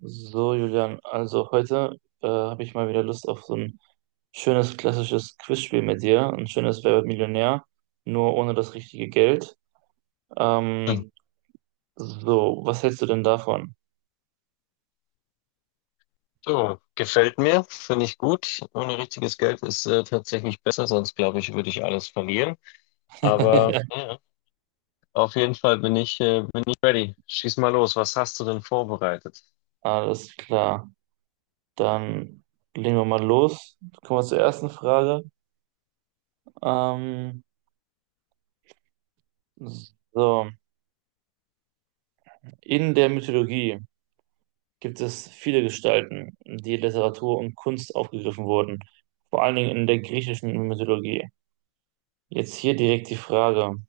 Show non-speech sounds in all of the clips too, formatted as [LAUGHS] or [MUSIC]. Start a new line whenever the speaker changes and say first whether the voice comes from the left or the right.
right: So, Julian, also heute habe ich mal wieder Lust auf so ein schönes klassisches Quizspiel mit dir, ein schönes Wer wird Millionär, nur ohne das richtige Geld.
left: Hm.
right: Ähm, Was hältst du denn davon?
left: So, gefällt mir, finde ich gut. Ohne richtiges Geld ist tatsächlich besser, sonst glaube ich, würde ich alles verlieren. Aber
right: [LAUGHS]
left: ja, auf jeden Fall bin ich ready. Schieß mal los. Was hast du denn vorbereitet?
right: Alles klar, dann legen wir mal los. Kommen wir zur ersten Frage. Ähm, so, in der Mythologie gibt es viele Gestalten, die in Literatur und Kunst aufgegriffen wurden, vor allen Dingen in der griechischen Mythologie. Jetzt hier direkt die Frage.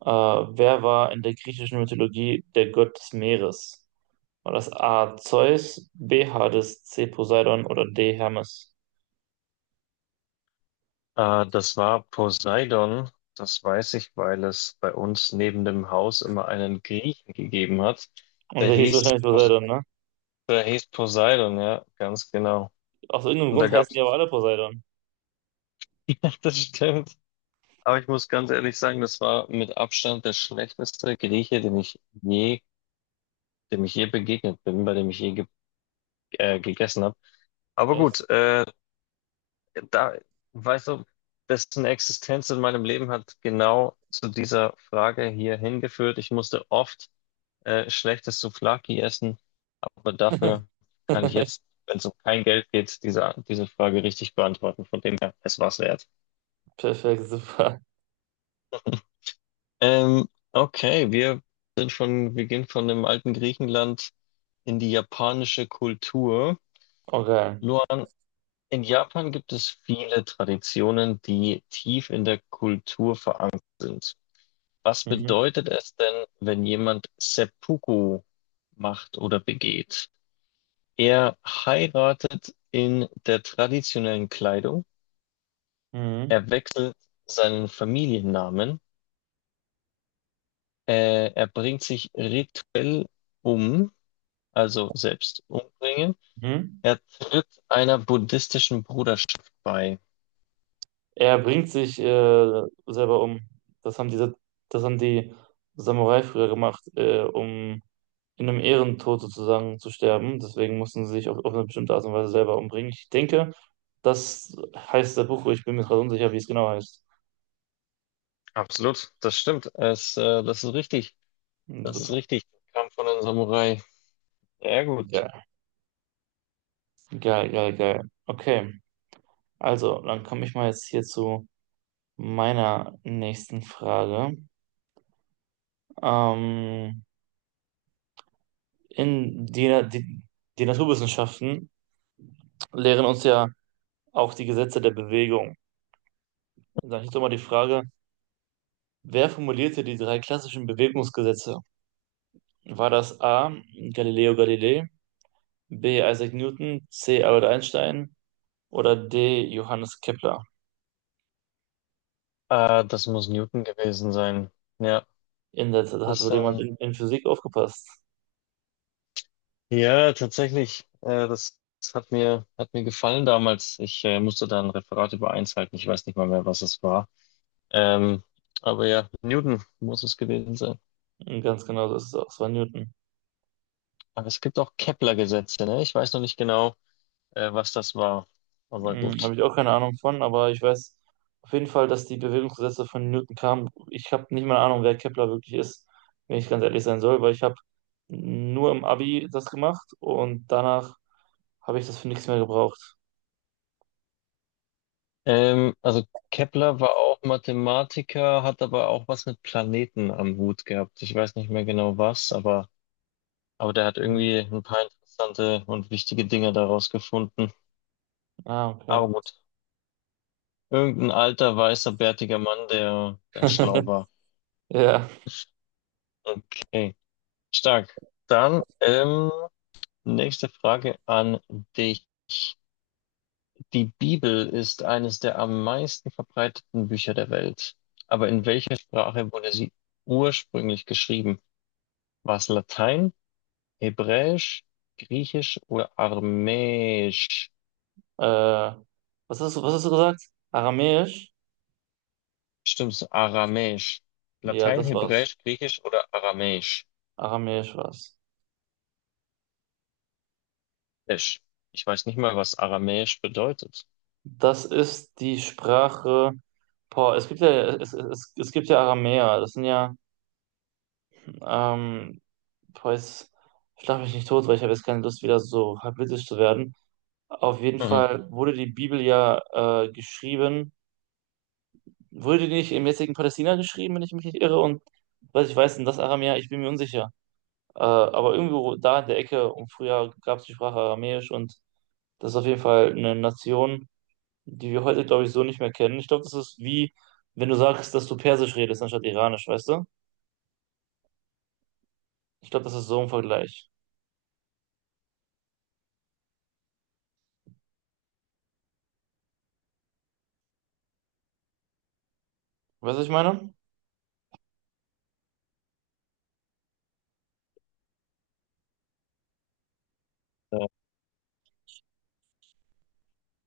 right: Wer war in der griechischen Mythologie der Gott des Meeres? War das A. Zeus, B. Hades, C. Poseidon oder D. Hermes?
left: Das war Poseidon. Das weiß ich, weil es bei uns neben dem Haus immer einen Griechen gegeben hat.
right: Und
left: Der
right: der hieß
left: hieß,
right: wahrscheinlich
left: Pos-
right: Poseidon, ne?
left: der hieß Poseidon, ja, ganz genau.
right: Aus irgendeinem
left: Und da
right: Grund heißen
left: gab's,
right: die aber alle Poseidon.
left: [LAUGHS] ja, das stimmt. Aber ich muss ganz ehrlich sagen, das war mit Abstand der schlechteste Grieche, dem ich je begegnet bin, bei dem ich je ge gegessen habe. Aber
right: Echt?
left: gut, da, weißt du, dessen Existenz in meinem Leben hat genau zu dieser Frage hier hingeführt. Ich musste oft schlechtes Souvlaki essen, aber dafür kann ich jetzt,
right: [LAUGHS]
left: wenn es um kein Geld geht, diese Frage richtig beantworten. Von dem her, es war's wert.
right: Perfekt, super.
left: Ähm, okay, wir gehen von dem alten Griechenland in die japanische Kultur.
right: Okay.
left: Luan, in Japan gibt es viele Traditionen, die tief in der Kultur verankert sind. Was
right: Mhm.
left: bedeutet es denn, wenn jemand Seppuku macht oder begeht? Er heiratet in der traditionellen Kleidung,
right: Mhm.
left: er wechselt seinen Familiennamen, er bringt sich rituell um, also selbst umbringen.
right: Mhm.
left: Er tritt einer buddhistischen Bruderschaft bei.
right: Er bringt sich selber um. Das haben diese, das haben die Samurai früher gemacht, um in einem Ehrentod sozusagen zu sterben. Deswegen mussten sie sich auf eine bestimmte Art und Weise selber umbringen. Ich denke, das heißt der Buch. Ich bin mir gerade unsicher, wie es genau heißt.
left: Absolut, das stimmt. Das ist richtig. Das ist
right: Super.
left: richtig. Kam von einem Samurai. Sehr gut.
right: Geil, geil, geil, geil. Okay, also dann komme ich mal jetzt hier zu meiner nächsten Frage. Ähm, in die, die, die Naturwissenschaften lehren uns ja auch die Gesetze der Bewegung. Und dann ist doch mal die Frage, wer formulierte die drei klassischen Bewegungsgesetze? War das A. Galileo Galilei, B. Isaac Newton, C. Albert Einstein oder D. Johannes Kepler?
left: Das muss Newton gewesen sein. Ja,
right: In der, da hat
left: das,
right: wohl jemand
left: ähm,
right: in Physik aufgepasst.
left: ja, tatsächlich. Das hat hat mir gefallen damals. Ich musste da ein Referat über eins halten. Ich weiß nicht mal mehr, was es war. Ähm, aber ja, Newton muss es gewesen sein.
right: Und ganz genau, das ist es auch, es war Newton.
left: Aber es gibt auch Kepler-Gesetze, ne? Ich weiß noch nicht genau, was das war. Aber
right: Hm,
left: gut.
right: habe ich auch keine Ahnung von, aber ich weiß auf jeden Fall, dass die Bewegungsgesetze von Newton kamen. Ich habe nicht mal eine Ahnung, wer Kepler wirklich ist, wenn ich ganz ehrlich sein soll, weil ich habe nur im Abi das gemacht und danach habe ich das für nichts mehr gebraucht.
left: Also Kepler war auch Mathematiker, hat aber auch was mit Planeten am Hut gehabt. Ich weiß nicht mehr genau was, aber der hat
right: Mhm.
left: irgendwie ein paar interessante und wichtige Dinge daraus gefunden.
right: Ah, okay.
left: Aber gut, irgendein alter, weißer, bärtiger Mann, der schlau
right: [LAUGHS]
left: war.
right: Ja.
left: Okay, stark. Dann nächste Frage an dich. Die Bibel ist eines der am meisten verbreiteten Bücher der Welt. Aber in welcher Sprache wurde sie ursprünglich geschrieben? War es Latein, Hebräisch, Griechisch oder Aramäisch?
right: Äh, was hast du gesagt? Aramäisch?
left: Stimmt's, Aramäisch.
right: Ja,
left: Latein,
right: das war's.
left: Hebräisch, Griechisch oder Aramäisch?
right: Aramäisch war's.
left: Isch. Ich weiß nicht mal, was Aramäisch bedeutet.
right: Das ist die Sprache. Boah, es gibt ja, es gibt ja Aramäer. Das sind ja, ähm, boah, jetzt schlag mich nicht tot, weil ich habe jetzt keine Lust, wieder so halbwitzig zu werden. Auf jeden
left: Mhm.
right: Fall wurde die Bibel ja geschrieben. Wurde die nicht im jetzigen Palästina geschrieben, wenn ich mich nicht irre? Und was ich weiß, denn das Aramäer, ich bin mir unsicher. Aber irgendwo da in der Ecke, und früher gab es die Sprache Aramäisch und das ist auf jeden Fall eine Nation, die wir heute, glaube ich, so nicht mehr kennen. Ich glaube, das ist wie, wenn du sagst, dass du Persisch redest anstatt Iranisch, weißt du? Ich glaube, das ist so ein Vergleich. Weißt du, was ich meine?
left: Ja.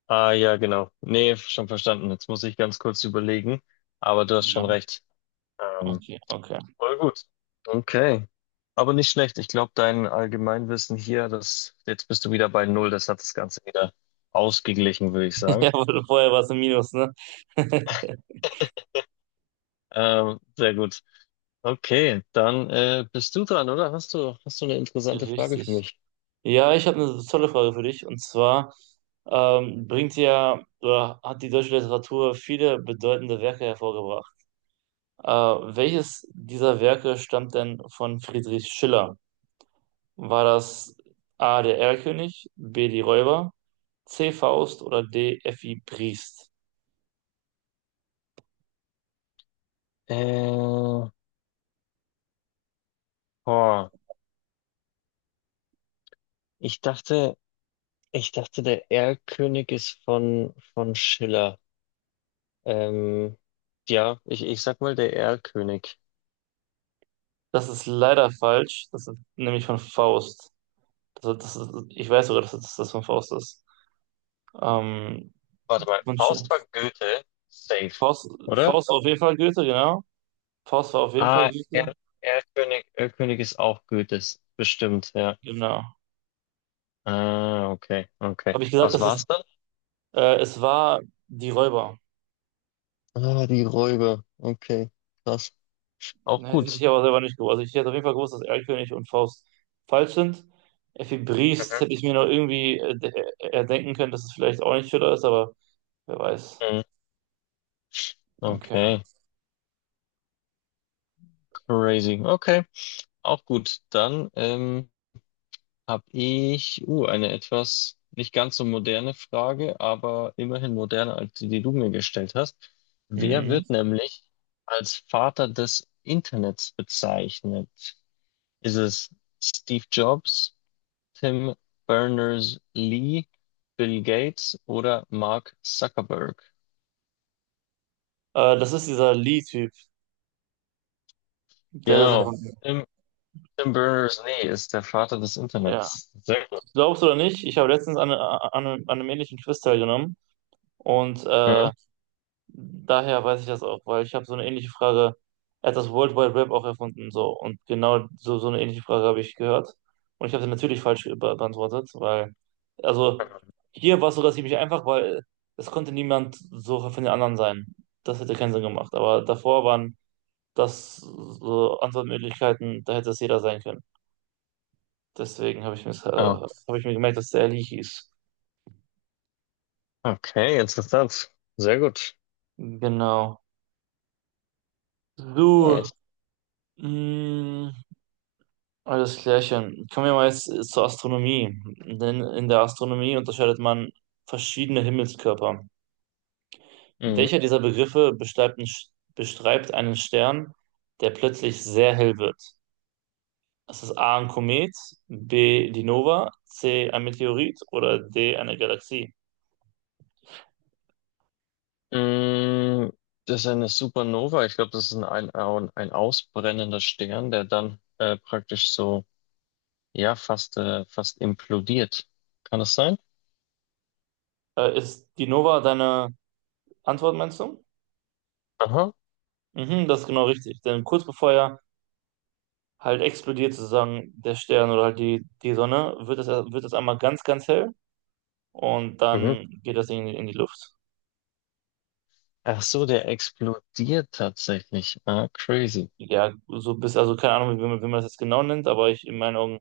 left: Ah ja, genau. Nee, schon verstanden. Jetzt muss ich ganz kurz überlegen. Aber du hast
right: Ja,
left: schon recht. Ähm,
right: okay, okay.
left: Voll gut. Okay. Aber nicht schlecht. Ich glaube, dein Allgemeinwissen hier, das, jetzt bist du wieder bei Null. Das hat das Ganze wieder ausgeglichen, würde ich
right: [LAUGHS]
left: sagen.
right: Ja, aber vorher war es ein Minus, ne? [LAUGHS]
left: Sehr gut. Okay, dann bist du dran, oder? Hast du eine interessante Frage für
right: Richtig.
left: mich?
right: Ja, ich habe eine tolle Frage für dich. Und zwar bringt ja oder hat die deutsche Literatur viele bedeutende Werke hervorgebracht. Äh, welches dieser Werke stammt denn von Friedrich Schiller? War das A. der Erlkönig, B. die Räuber, C. Faust oder D. F.I. Briest?
left: Äh, boah, ich dachte, ich dachte, der Erlkönig ist von Schiller. Ähm, ja, ich sag mal, der Erlkönig.
right: Das ist leider falsch. Das ist nämlich von Faust. Das ist, ich weiß sogar, das von Faust ist. Ähm,
left: Warte mal,
right: von
left: Faust war
right: Sch-
left: Goethe, safe,
right: Faust,
left: oder?
right: Faust war auf jeden Fall Goethe, genau. Faust war auf jeden Fall
left: Ah,
right: Goethe.
left: er Erlkönig, Erlkönig ist auch Goethes, bestimmt, ja.
right: Genau.
left: Ah, okay, okay.
right: Habe ich gesagt,
left: Was war's dann?
right: es war die Räuber.
left: Ah, die Räuber. Okay, krass. Auch
right: Ne, das hätte
left: gut.
right: ich aber selber nicht gewusst. Also ich hätte auf jeden Fall gewusst, dass Erlkönig und Faust falsch sind. Effi Briest
left: Mhm.
right: hätte ich mir noch irgendwie erdenken können, dass es vielleicht auch nicht Schiller ist, aber wer weiß.
left: Mhm.
right: Okay.
left: Okay, crazy. Okay, auch gut. Dann habe ich eine etwas nicht ganz so moderne Frage, aber immerhin moderner als die, die du mir gestellt hast. Wer
right: Mhm.
left: wird nämlich als Vater des Internets bezeichnet? Ist es Steve Jobs, Tim Berners-Lee, Bill Gates oder Mark Zuckerberg?
right: Das ist dieser Lee-Typ, der das
left: Genau.
right: erfunden.
left: Tim, Tim Berners-Lee ist der Vater des
right: Ja.
left: Internets. Sehr gut.
right: Glaubst du oder nicht? Ich habe letztens an einem ähnlichen Quiz teilgenommen und
left: Mhm.
right: daher weiß ich das auch, weil ich habe so eine ähnliche Frage. Er hat das World Wide Web auch erfunden, so. Und genau so, so eine ähnliche Frage habe ich gehört. Und ich habe sie natürlich falsch be- beantwortet, weil, also, hier war es sogar ziemlich einfach, weil es konnte niemand so von den anderen sein. Das hätte keinen Sinn gemacht. Aber davor waren das so Antwortmöglichkeiten, da hätte es jeder sein können. Deswegen
left: Ah,
right: habe ich mir gemerkt, dass der Leahy ist.
left: okay, interessant. Sehr gut.
right: Genau. So,
left: Nice.
right: mh. Alles klärchen. Kommen wir mal jetzt zur Astronomie. Denn in der Astronomie unterscheidet man verschiedene Himmelskörper.
left: Mhm.
right: Welcher dieser Begriffe beschreibt, einen Sch- beschreibt einen Stern, der plötzlich sehr hell wird? Ist es A ein Komet, B die Nova, C ein Meteorit oder D eine Galaxie?
left: Mm, das ist eine Supernova. Ich glaube, das ist ein ausbrennender Stern, der dann praktisch so, ja, fast implodiert. Kann das sein?
right: Ist die Nova deine Antwort, meinst du?
left: Aha.
right: Mhm, das ist genau richtig. Denn kurz bevor er halt explodiert, sozusagen der Stern oder halt die Sonne, wird es einmal ganz, ganz hell. Und
left: Mhm.
right: dann geht das Ding in die Luft.
left: Ach so, der explodiert tatsächlich. Ah, crazy.
right: Ja, so bis, also keine Ahnung, wie man das jetzt genau nennt, aber ich, in meinen Augen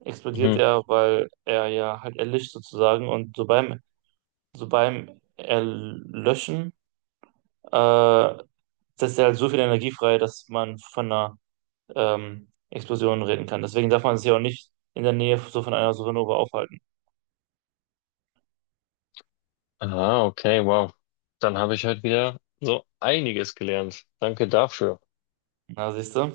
right: explodiert
left: Mhm.
right: er, weil er ja halt erlischt sozusagen und so beim Erlöschen, äh, setzt er halt so viel Energie frei, dass man von einer Explosion reden kann. Deswegen darf man sich ja auch nicht in der Nähe so von einer Supernova aufhalten.
left: Ah, okay, wow. Dann habe ich heute wieder so einiges gelernt. Danke dafür.
right: Na, siehst du?